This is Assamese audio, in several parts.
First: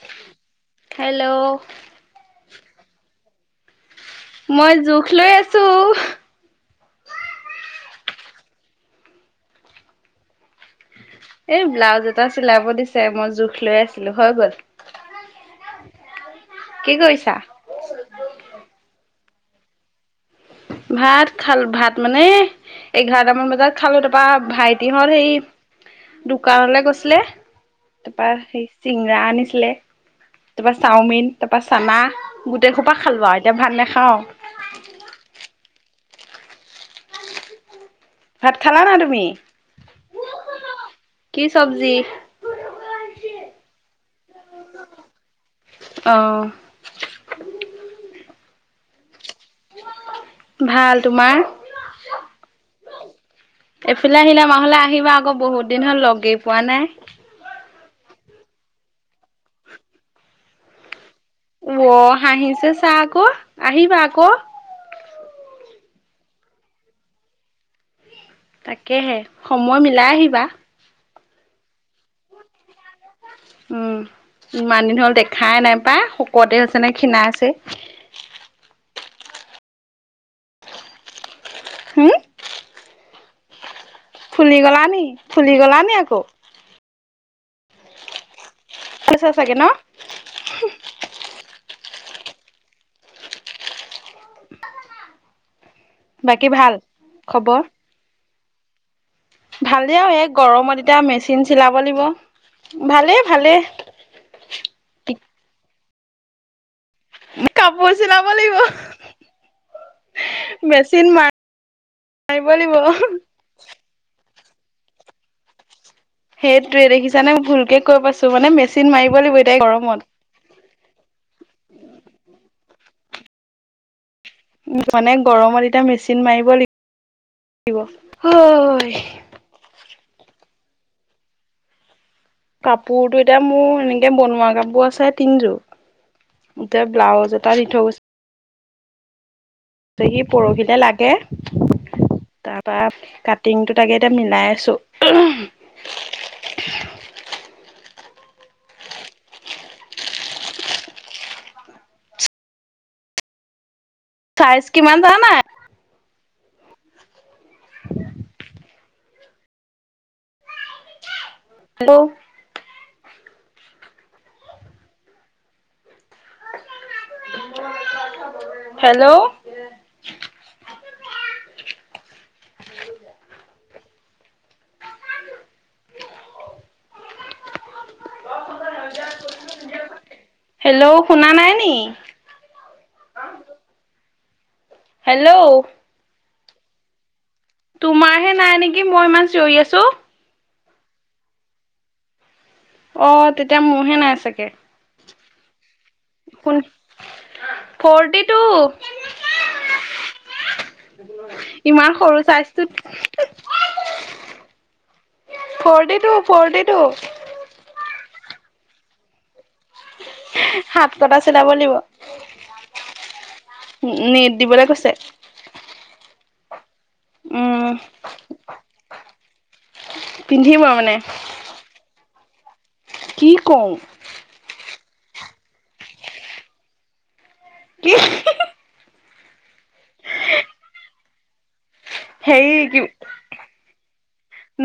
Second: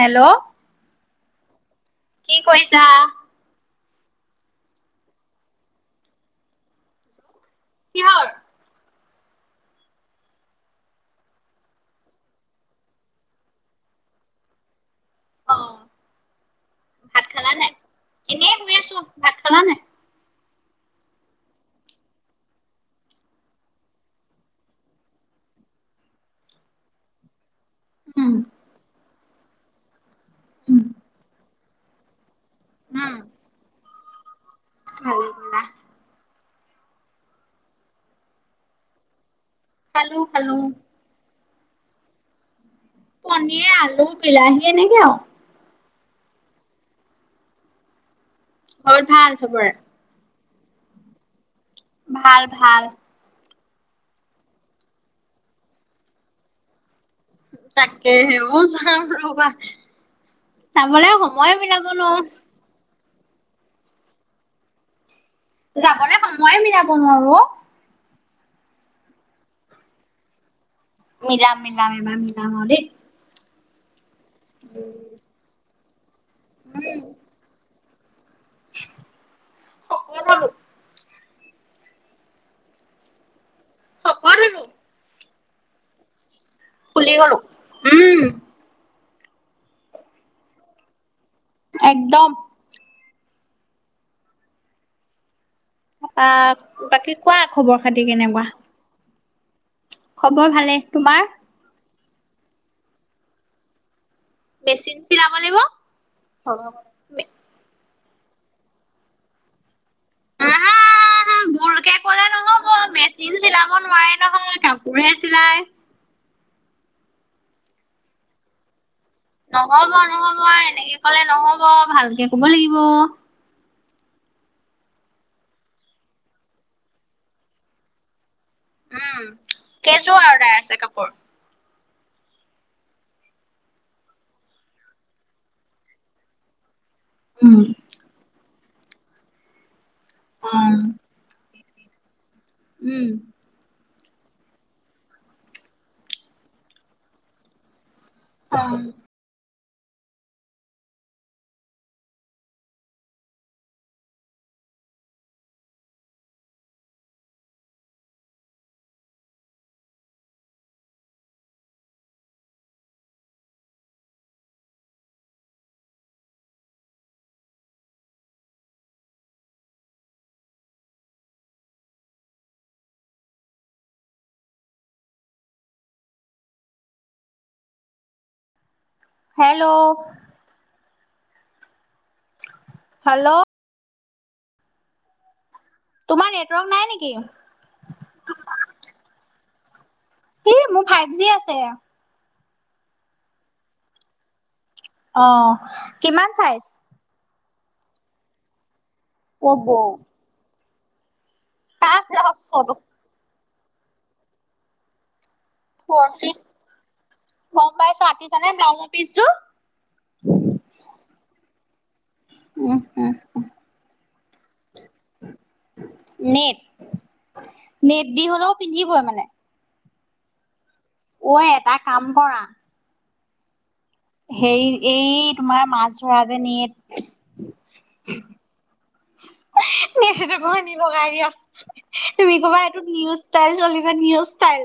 হেল্ল', হেল্ল' কি কৰিছা? মই জোখ লৈ আছোঁ। কিহৰ এই ব্লাউজ এটা চিলাব দিছে মই জোখ লৈ আছিলোঁ হৈ গ'ল। অঁ কি ভাত কৰিছা খালা নাই? এনে শুই আছোঁ। ভাত খালা নাই? ভাত খাল ভাত মানে এঘাৰটামান বজাত খালোঁ তাৰপা ভাইটিহঁত সেই দোকানলে গৈছিলে। তাৰপা উম সেই চিঙৰা আনিছিলে তাৰপা উম চাওমিন তাৰপা চানা গোটেই খোপা খালো আৰ এতিয়া ভাত নেখাওঁ। সেইয়া। ভাত খালা নাই তুমি? খালো খালো। কি চব্জি? পনীয়ে, আলু, বিলাহী এনেকে আওঁ। অ', ঘৰত ভাল চবৰে? ভাল তোমাৰ? ভাল -ভাল। এইফিলে আহিলে আমাৰ ফালে আহিবা আকৌ বহুত দিন হ'ল লগেই পোৱা নাই। তাকেহে অ, যাম ৰবা। চাবলে সময় [unintelligible] হাঁহিছে চাহ আক আহিবা আকৌ। যাবলে সময়ে মিলাব নোৱাৰো অ, তাকেহে সময় মিলাই আহিবা। মিলাম -মিলাম এইবাৰ মিলাম আও দে। উম, ইমান দিন হ'ল দেখাই নাই পায় শকতে হৈছে নে উম খীণাই ছেই। শকত হ'লো। হম? শকত ফুলি হলো। গলা নি-ফুলি গলা নি আকৌ? ফুলি গলোঁ উম। খাইছা চাগে ন'। একদম। আ বাকী ভাল বাকী কোৱা খবৰ খাতি কেনেকুৱা? ভালেই আৰু এই খবৰ ভালে। গৰমত এতিয়া তোমাৰ? মেচিন চিলাব লাগিব ভালে - ভালে। মেচিন চিলাব লাগিব হ। কাপোৰ চিলাব লাগিব আহা মেচিন মাৰ ভুলকে ক'লে মাৰিব নহ'ব লাগিব। মেচিন চিলাব নোৱাৰে নহয় কাপোৰহে চিলাই। সেইটোৱে দেখিছানে ভুলকে কৈ পাইছো মানে মেচিন মাৰিব লাগিব এতিয়া গৰমত নহব- নহব এনেকে ক'লে নহব ভালকে ক'ব লাগিব। উম, মানে গৰমত এতিয়া মেচিন মাৰিব লাগিব। [unintelligible] উম, কেইযোৰ অৰ্ডাৰ আছে কাপোৰ? কাপোৰতো এতিয়া মোৰ এনেকে বনোৱা কাপোৰ আছে তিনযোৰ এতিয়া ব্লাউজ দুটা উম দি থৈ গৈছে। তেহি পৰহিলে লাগে তাৰপা উম, কাট টিংটো তাকে এতিয়া মিলাই আছো। অ', চাইজ কিমান জানা? হেল্ল', হেল্ল', [unintelligible] হেল্ল', হেল্ল', শুনা নাই নি? হেল্ল', হেল্ল', তোমাৰ নেটৱৰ্ক নাই নেকি? তোমাৰ হে নাই নেকি মই ইমান চিঞৰি আছো। কি মোৰ ফাইভ জি আছে। অ, তেতিয়া মোৰহে নাই চাগে। অ', কিমান কোন চাইজ? ফৰটি টু [unintelligible] ইমান কাৰ সৰু ব্লাউজ চাইজটো ফৰ্টি টো - ফৰটি ফৰ্টি টো। গম পাইছো আটিছে নে ব্লাউজৰ পিচটো? হাত কটা চিলাব লাগিব, উম উম নেট দিবলৈ কৈছে। নেট উম - নেট দি হ'লেও পিন্ধিবই মানে? পিন্ধিবই আৰু মানে। অই এটা কাম কৰা। কি কও। হেৰি এই তোমাৰ মাছ ধৰা যে কি নেট [unintelligible] তুমি হেৰি কবা কি এইটো নিউ ষ্টাইল, চলিছে নিউ ষ্টাইল।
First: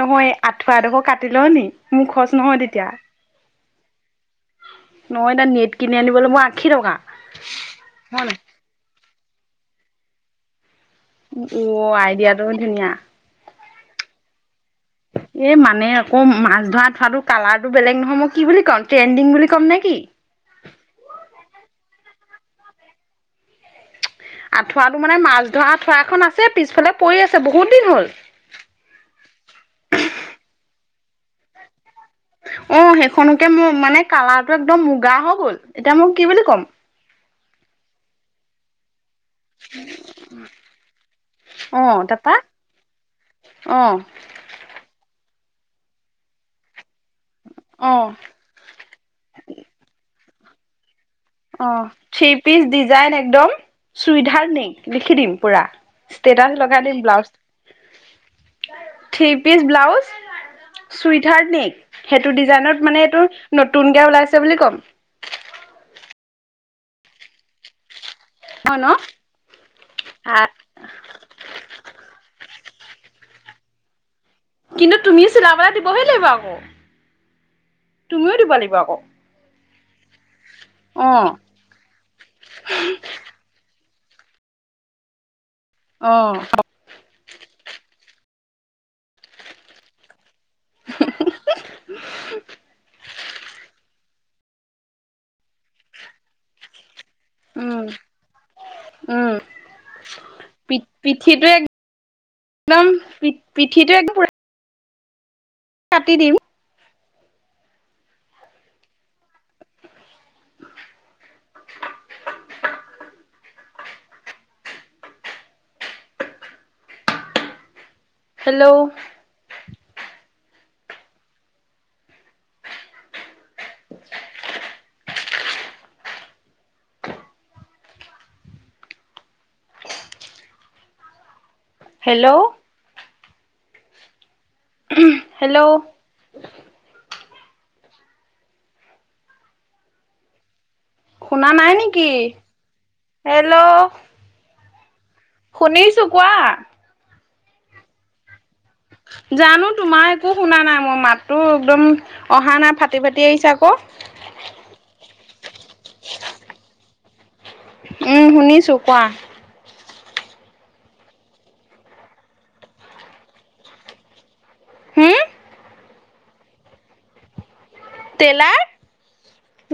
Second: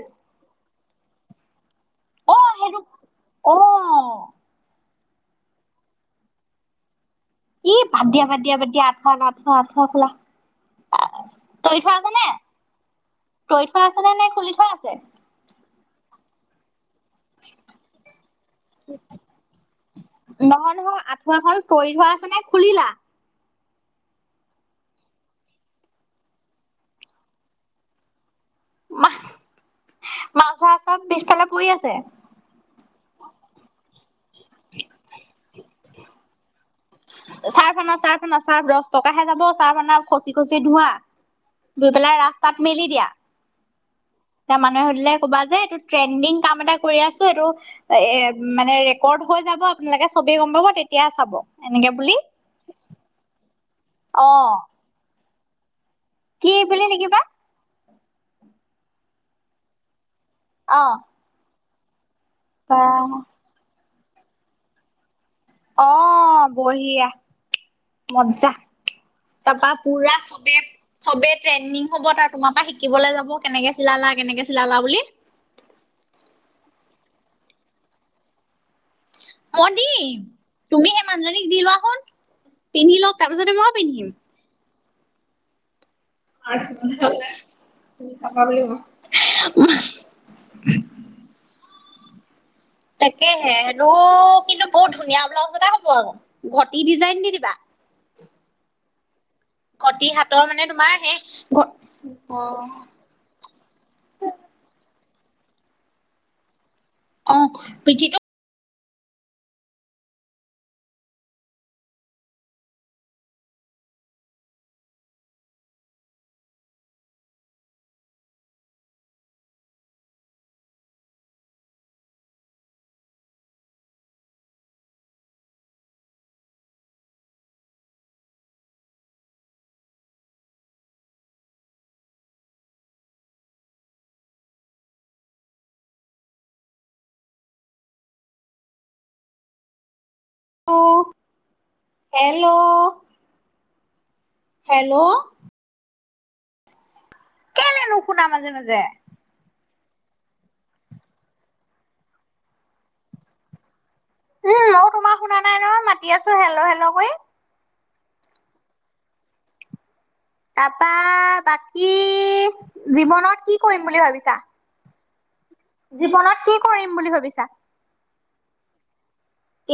আঠুৱাডোখৰ কাটি লওঁ নি মোৰ অ খৰচ নহয় সেইটো তেতিয়া। অ' নহয় এতিয়া নেট কিনি আনিবলৈ মোৰ আশী টকা। এ বাদ হয় দিয়া - নাই বাদ দিয়া - বাদ দিয়া আঠুৱা না আঠুৱা - আঠুৱা খোলা। ও, তৰি থোৱা আছে নে আইডিয়া টো ধুনীয়া। তৰি থোৱা আছে নে নাই খোলি থুৱা আছে? এ মানে আকৌ মাছ ধৰা। [unintelligible] কালাৰটো বেলেগ নহয় মই কি বুলি ক'ম ট্ৰেণ্ডিং বুলি ক'ম নে কি? নহয়-নহয় আঁঠুৱা খন তৰি থোৱা আছে নে খুলিলা? আঁঠুৱাটো মানে মাছ ধৰা আঁঠুৱা এখন আছে পিছফালে পৰি আছে বহুত দিন হ'ল। মাছ ধৰা চব পিছফালে পৰি আছে? অ', সেইখনকে মোৰ মানে কালাৰটো একদম মুগা হৈ গ'ল এতিয়া মোক কি বুলি ক'ম। ছাৰ্ফ আনা- ছাৰ্ফ আনা ছাৰ্ফ দছ টকাহে যাব ছাৰ্ফ আনা খচি-খচি ধোৱা। অ ধুই পেলাই তাৰপা ৰাস্তাত মেলি দিয়া। অ তাৰ মানুহে সুধিলে কবা যে এইটো ট্ৰেণ্ডিং কাম এটা কৰি আছো এইটো অ এ মানে ৰেকৰ্ড হৈ যাব আপোনালোকে ছবে গম পাব তেতিয়া চাব। অ', এনেকে বুলি থ্ৰী পিচ ডিজাইন একদম অ [unintelligible] লিখি দিম পুৰা। ষ্টেটাছ কি লগাই বুলি দিম লিখিবা ব্লাউজ থ্ৰী পিচ ব্লাউজ অ সুইটহার্ট নে সেইটো বা ডিজাইনত মানে এইটো নতুনকে ওলাইছে বুলি ক'ম। অ', বঢ়িয়া, মজ্জা। হয় ন? তাৰপা পুৰা চবে চববে ট্ৰেন্ডিং হব তাৰ তোমাৰ পৰা শিকিবলৈ যাব কেনেকে চিলালা কেনেকে চিলালা কিন্তু বুলি তুমিও চিলাবলৈ দিবহে লাগিব আকৌ। তুমিও দিব লাগিব আকৌ। মই দিম, তুমি সেই অ' মানুহজনীক দি লোৱা চুন পিন্ধি লওক তাৰ পিছতে মইও পিন্ধিম। অ'। [unintelligible] [unintelligible] তাকে হেনো কিন্তু বৰ ধুনীয়া ব্লাউজ এটা হব আকো, ঘটি ডিজাইন দি দিবা। উম'। উম, ঘটি হাতৰ মানে তোমাৰ সেই পি-পিঠিটো ঘ এক অ একদম পি পিঠিটো একদম পোৰা কাটি দিম। অ পিঠিটো হেল্ল' হেলো! হেলো! [unintelligible] শুনা নাই নেকি, হেল্ল' হেল্ল'? হেল্ল' শুনিছো, কোৱা কেলে নুশুনা মাজে-মাজে? জানো তোমাৰ একো শুনা নাই মই মাতটো একদম অহা নাই ফাটি-ফাটি আহিছে আকৌ। উম মও তোমাৰ শুনা নাই নহয় মাতি আছো হেল্ল হেল্ল কৰি। উম', শুনিছো কোৱা? তাপা বাকী জীৱনত কি কৰিম বুলি ভাবিছা? হুম? জীৱনত কি কৰিম বুলি ভাবিছা? টেইলাৰ,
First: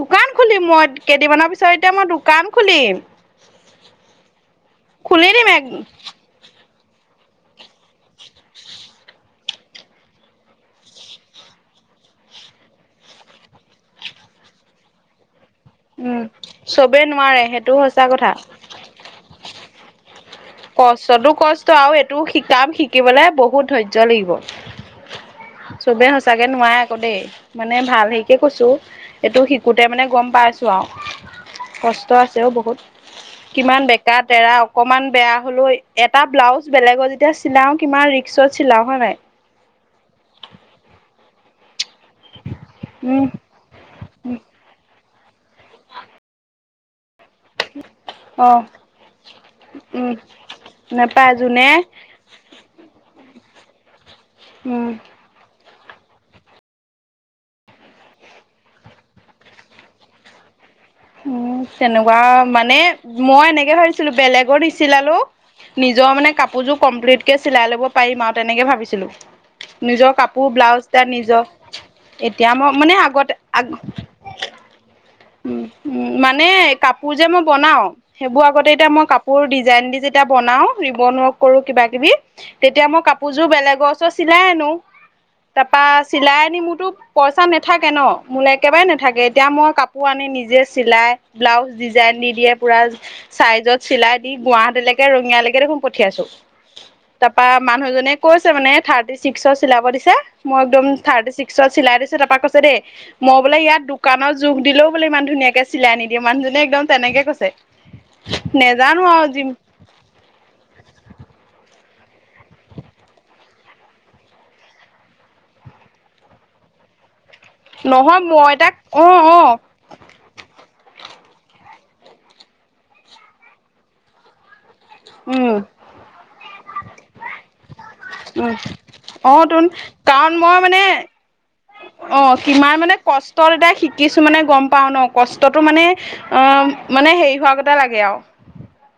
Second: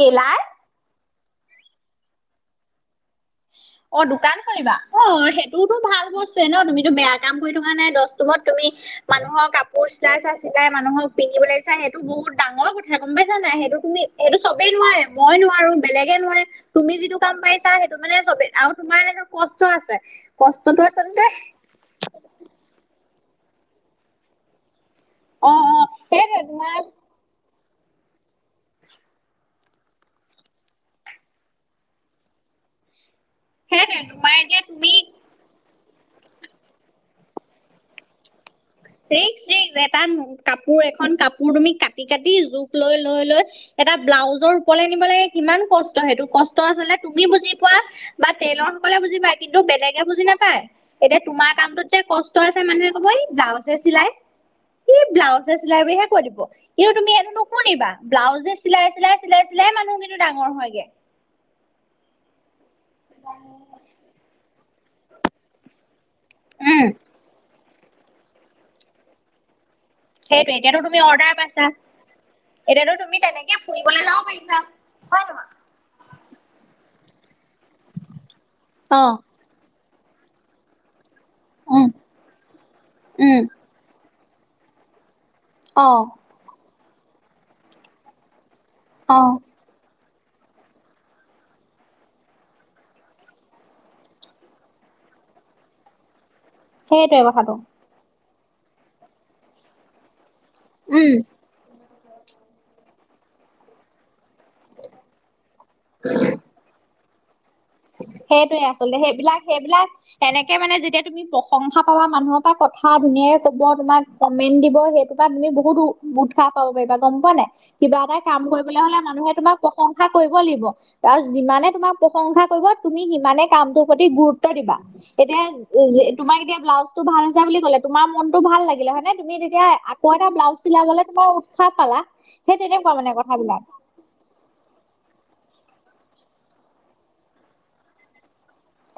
দোকান খুলিম মই কেইদিনমানৰ পিছত এতিয়া মই দোকান খুলিম। অ, দোকান খুলিবা? অ খুলি দিম এক সেইটোওতো ভাল ব স্তুৱে ন তুমিতো বেয়া কাম কৰি থকা নাই, দচতোমত তুমি মানুহৰ কাপোৰ চিলাই চা চিলাই মানুহক পিন্ধিবলৈ চাই সেইটো বহুত ডাঙৰ কথা গম পাইছা নাই, সেইটো তুমি সেইটো চবেই নোৱাৰে মই নোৱাৰো বেলেগে উম নোৱাৰে তুমি চবেই যিটো কাম নোৱাৰে পাইছা সেইটো সঁচা মানে কথা। চবেই আৰু তোমাৰ সেইটো কষ্ট আছে। কষ্টটো আচলতে কষ্টতো কষ্ট আৰু এইটো কাম শিকিবলে বহুত ধৈৰ্য্য লাগিব। অ চবে সেইটোৱে সঁচাকে নোৱাই তোমাৰ আকৌ দেই মানে ভাল হেৰিকে কৈছো এইটো শি কোতে মানে গম পাইছো আও কষ্ট আছে অ বহুত কিমান সেইটোৱে বেকা তোমাৰ তেৰা এতিয়া তুমি অকমান বেয়া, হলেও এটা ব্লাউজ বেলেগলে যে চিলাও কিমান ৰিক্সত চিলাও হয় নাই এই এটা কাপোৰ এখন কাপোৰ তুমি কাটি কাটি জোখ লৈ লৈ উম লৈ, এটা ব্লাউজৰ ৰুপলে নিব লাগে কিমান কষ্ট, সেইটো ক ষ্ট আচলতে তুমি বুজি পোৱা বা অ টেইলৰ সকলে বুজি পায় কিন্তু বেলেগে উম বুজি নাপায়। এতিয়া নেপায় তোমাৰ যোনে কামটোত যে কষ্ট আছে মানুহে কব এই ব্লাউজ হে চিলাই। উম। ব্লাউজহে চিলাই বুলিহে কৈ দিব। কিন্তু তুমি এইটো নুশুনিবা ব্লাউজে চিলাই চিলাই চিলাই চিলাই মানুহ কিন্তু ডাঙৰ হয়গে। উ তেনেকোৱা মানে মই এনেকে উম ভাবিছিলো বেলেগৰ নিছিলালো নিজৰ মানে কাপোৰযোৰ কমপ্লিটকে চিলাই ল'ব পাৰিম আও তেনেকে ভাবিছিলো। নিজৰ কাপোৰ সেইটোৱে এতিয়াতো ব্লাউজ তুমি তাৰ অৰ্ডাৰ নিজৰ পাইছা এতিয়া মই মানে এতিয়াতো তুমি আগতে তেনেকে আগ, ফুৰিবলৈ যাব পাৰিছা হয় নহয় উম। উম মানে কাপোৰ যে মই বনাও সেইবোৰ আগতে এতিয়া অ মই কা পোৰ ডিজাইন দি যেতিয়া বনাও ৰিবন ৱৰ্ক কৰো কিবা উম কিবি তেতিয়া মই কাপোৰ উম জোৰ বেলেগৰ, ত চিলাই আনো অ তাপা চিলাই আনি মোৰতো পইচা নাথাকে ন। মোলৈ একেবাৰে অ নাথাকে এতিয়া মই কাপোৰ আনি নিজে চিলাই ব্লাউজ ডিজাইন দি দিয়ে পুৰা, চাইজত চিলাই দি গুৱাহাটীলৈকে ৰঙিয়ালৈকে দেখোন পঠিয়াইছো। সেইটোৱে তাৰপা কথাটো মানুহ জনে কৈছে মানে থাৰ্টি ছিক্সৰ চিলাব দিছে মই একদম উম থাৰ্টি ছিক্স ত চিলাই দিছে তাৰপা কৈছে দেই মই বোলে ইয়াত দোকানৰ জোখ দিলেও বোলে ইমান ধুনীয়াকে চিলাই নিদিয়ে মানুহজনে একদম তেনেকে কৈছে। সেইটোৱে আচলতে নেজানো আৰু সেইবিলাক জিম সেইবিলাক এনেকে মানে যেতিয়া তুমি তুমি প্ৰশংসা পাবা মানুহৰ পৰা কথা ধুনীয়াকে ক'ব তোমাক কমেণ্ট দিব সেইটোৰ পৰা তুমি বহুত উ ৎসাহ পাব পাৰিবা গম পোৱা নাই কিবা এটা নহয় কাম মই তাক কৰিবলে হলে অ মানুহে অ তোমাক প্ৰ পশংসা কৰিব লাগিব তাৰ যিমানে তোমাৰ প্ৰশংসা কৰিব তুমি সিমানে কামটোৰ প্ৰতি গুৰুত্ব দিবা। এতিয়া উম তোমাৰ এতিয়া ব্লাউজটো ভাল হৈছে বুলি ক'লে, তোমাৰ মনটো উম ভাল লাগিলে হয়নে অ তুমি তেতিয়া তোন আগ- আকো কাৰণ এটা মই ব্লাউজ মানে চিলাবলে তোমাৰ উৎসাহ পালা সেই তেনেকোৱা মানে কথাবিলাক। কিছুমানে গম পাওঁ ন কষ্টটো মানে অ মানে হেৰি হোৱা গতে লাগে আও।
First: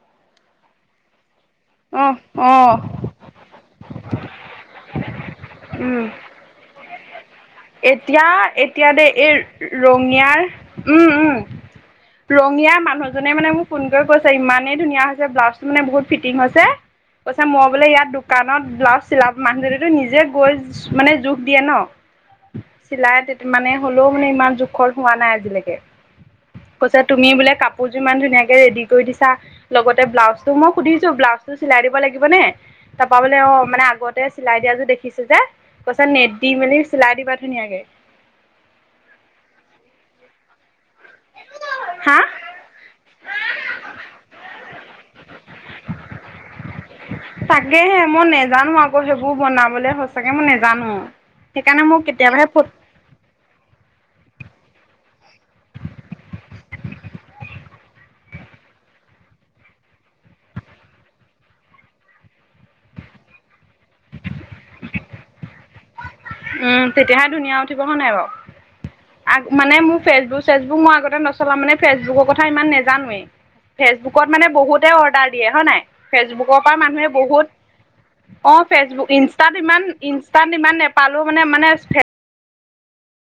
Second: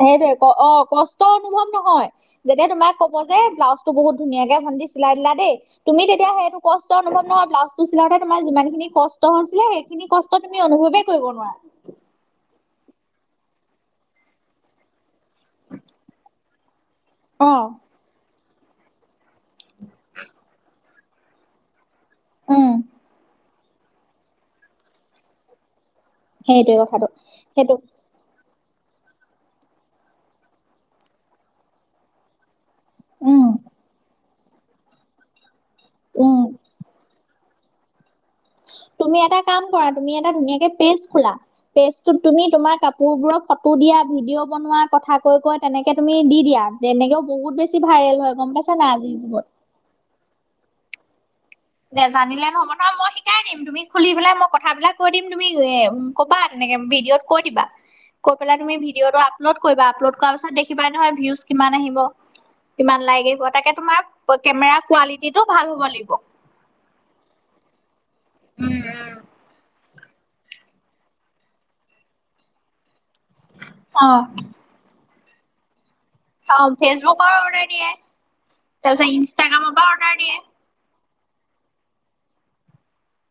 সেইটোৱে অ কষ্ট অনুভৱ অ নহয়। অ যেতিয়া তোমাক কব যে ব্লাউজ টো বহুত ধুনীয়াকে ভণ্টি চিলাই দিলা দেই, উম তুমি তেতিয়া সেইটো কষ্ট অনুভৱ নহয় ব্লাউজ টো চিলাওঁতে এতিয়া তোমাৰ যিমান এতিয়া খিনি দেই এই কষ্ট হৈছিলে সেইখিনি ৰঙিয়াৰ কষ্ট তুমি উম অনুভৱেই কৰিব উম নোৱাৰা। ৰঙীয়া মানুহজনে মানে মোক ফোন কৰি কৈছে ইমানেই ধুনীয়া হৈছে ব্লাউজটো মানে বহুত ফিটিং হৈছে। কৈছা অ মই বোলে ইয়াত দোকানত ব্লাউজ চিলাব মানুহজনীটো নিজে গৈ মানে জোখ দিয়ে ন। উম চিলাই মানে হ'লেও মানে ইমান জোখত হোৱা নাই আজিলেকে। সেইটোৱে কৈছা কথাটো তুমি বোলে সেইটো কাপোৰ ইমান ধুনীয়াকে ৰেডি কৰি দিছা লগতে ব্লাউজটো, মই সুধিছো ব্লাউজ টো চিলাই দিব লাগিব নে? তা পা বোলে উম অ আগতে চিলাই দিয়া যো দেখিছো যে কৈছ নেট উম দি মেলি চিলাই দিবা। ধুনীয়াকে তুমি এটা কাম কৰা তুমি এটা ধুনীয়াকে পেজ খোলা পেজটোত হা তুমি তোমাৰ কাপ- পুৰবোৰৰ ফটো দিয়া ভিডিঅ' বনোৱা কথা কৈ কৈ তেনেকে তুমি দি দিয়া, তেনেকেও বহুত বেছি তাকেহে ভাইৰেল মই হয় গম নেজানো পাইছা নাই আকৌ আজিৰ সেইবোৰ যুগত বনাবলে সঁচাকে মই নেজানো। সেইকাৰণে মোৰ কেতিয়াবাহে নেজানিলে নহ'ব ফোট- নহয় মই শিকাই দিম তুমি খুলি পেলাই মই কথাবিলাক কৈ দিম তুমি এ ক'বা তেনেকে ভিডিঅ'ত কৈ দিবা। কৈ পেলাই তুমি ভিঅ'টো আপলোড কৰিবা আপলোড কৰাৰ পিছত দেখিবাই নহয় ভিউজ কিমান আহিব। কিমান লাইক আহিব তাকে তোমাৰ কেমেৰা কোৱালিটি টো ভাল হব লাগিব। উম তেতিয়াহে ধুনীয়া উঠিব হয় নাই বাও। উম। আগ মানে মোৰ ফেচবুক চেচবুক মই আগতে নচলা মানে ফেচবুকৰ কথা ইমান নেজানোৱে। উম অ ফেচবুকত মানে বহুতে অৰ্ডাৰ দিয়ে হয় নাই অ ফেচবুকৰ পৰা মানুহে ফেচবুকৰ বহুত অৰ্ডাৰ দিয়ে অ ফেচবুক তাৰপিছত ইনষ্টাত ইনষ্টাগ্ৰামৰ ইমান পৰা অৰ্ডাৰ দিয়ে ইনষ্টাত ইমান নপালো মানে মানে ফেচ-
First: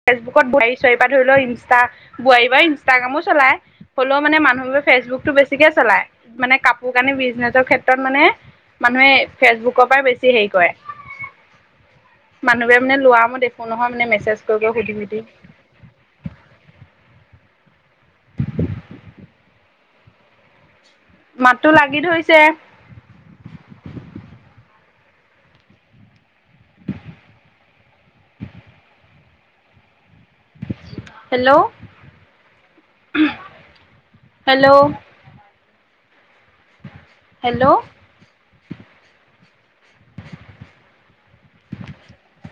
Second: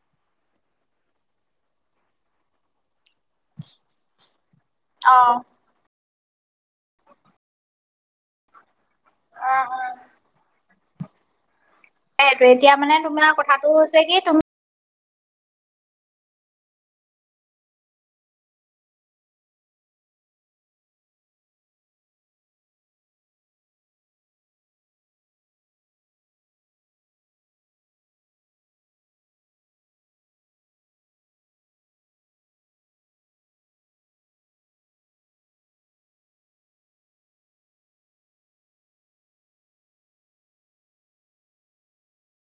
ফেচবুকত বোৱাৰাই চোৱাৰি পা ধৰি লও ইনষ্টা বোৱাৰিবাই ইন- ইষ্টাগ্ৰামো চলাই হ'লেও মানে মানুহে অ ফেচবুকতটো বেছিকে চলায়। মানে কাপোৰ কানি বিজনেচৰ ক্ষেত্ৰত মানে মানুহে অ', ফেচবুকৰ অ', পৰা বেছি হেৰি কৰে। সেইটো এতিয়া মানুহবোৰে মানে লোৱা তোমাৰ মই কথাটো দেখো নহয় হৈছে মানে কি তুমি মেছেজ কৈ কৈ সুধি সুধি। [inaudible] মাত তো লাগি ধৰিছে। Hello hello hello [inaudible]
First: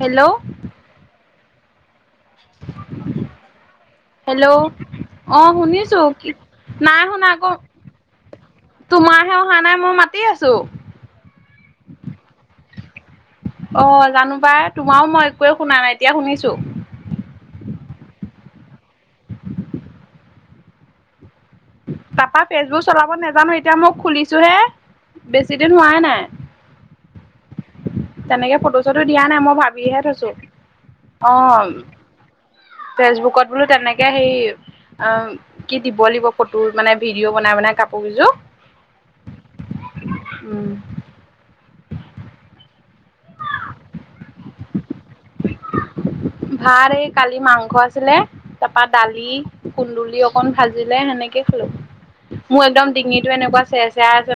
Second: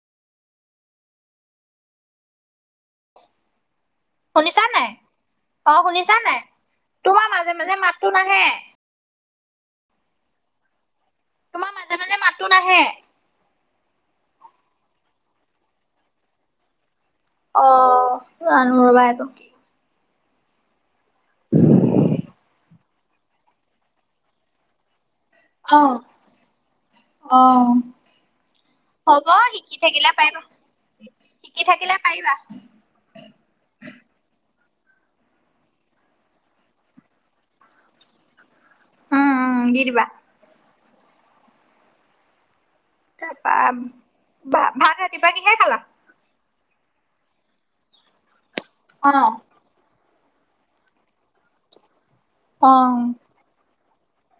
hello hello শুনিছা নাই আহ অ শুনিছো। শুনিছা কি, নাই নাই তোমাৰ শুনা আক, মাজে মাজে মাতটো নাহে তোমাৰহে অহা নাই মই মাতি আছো। তোমাৰ মাজে মাজে মাতো নাহে। অ জানো পায় তোমাৰও মই একোৱে শুনা নাই এতিয়া শুনিছো। অ জানো ৰ'বা এইটো কি। [inaudible] তা পা ফেচবুক চলাব নাজানো এতিয়া মই খুলিছো হে, বেছি দিন অ', হোৱাই নাই। অ। তেনেকে ফটো চটো দিয়া হ'ব নাই মই শিকি ভাবিহে থাকিলে থৈছো। পাৰিবা, শিকি অম থাকিলে পাৰিবা। ফেচবুকত বোলো তেনেকে সেই অ কি দিব লাগিব ফটো মানে ভিডিঅ' বনাই বনাই কাপোৰ কেইযোৰ। উম উম দি দিবা। উম তাৰপা ভ ভাত ৰাতিপুৱা কিহে খালা? ভাত এই কালি মাংস আছিলে তাপা দালি। অ', কুন্দুলি অকন ভাজিলে সেনেকে খালো, মোৰ একদম অ'। ডিঙিটো এনেকুৱা চে চেয়া আছে।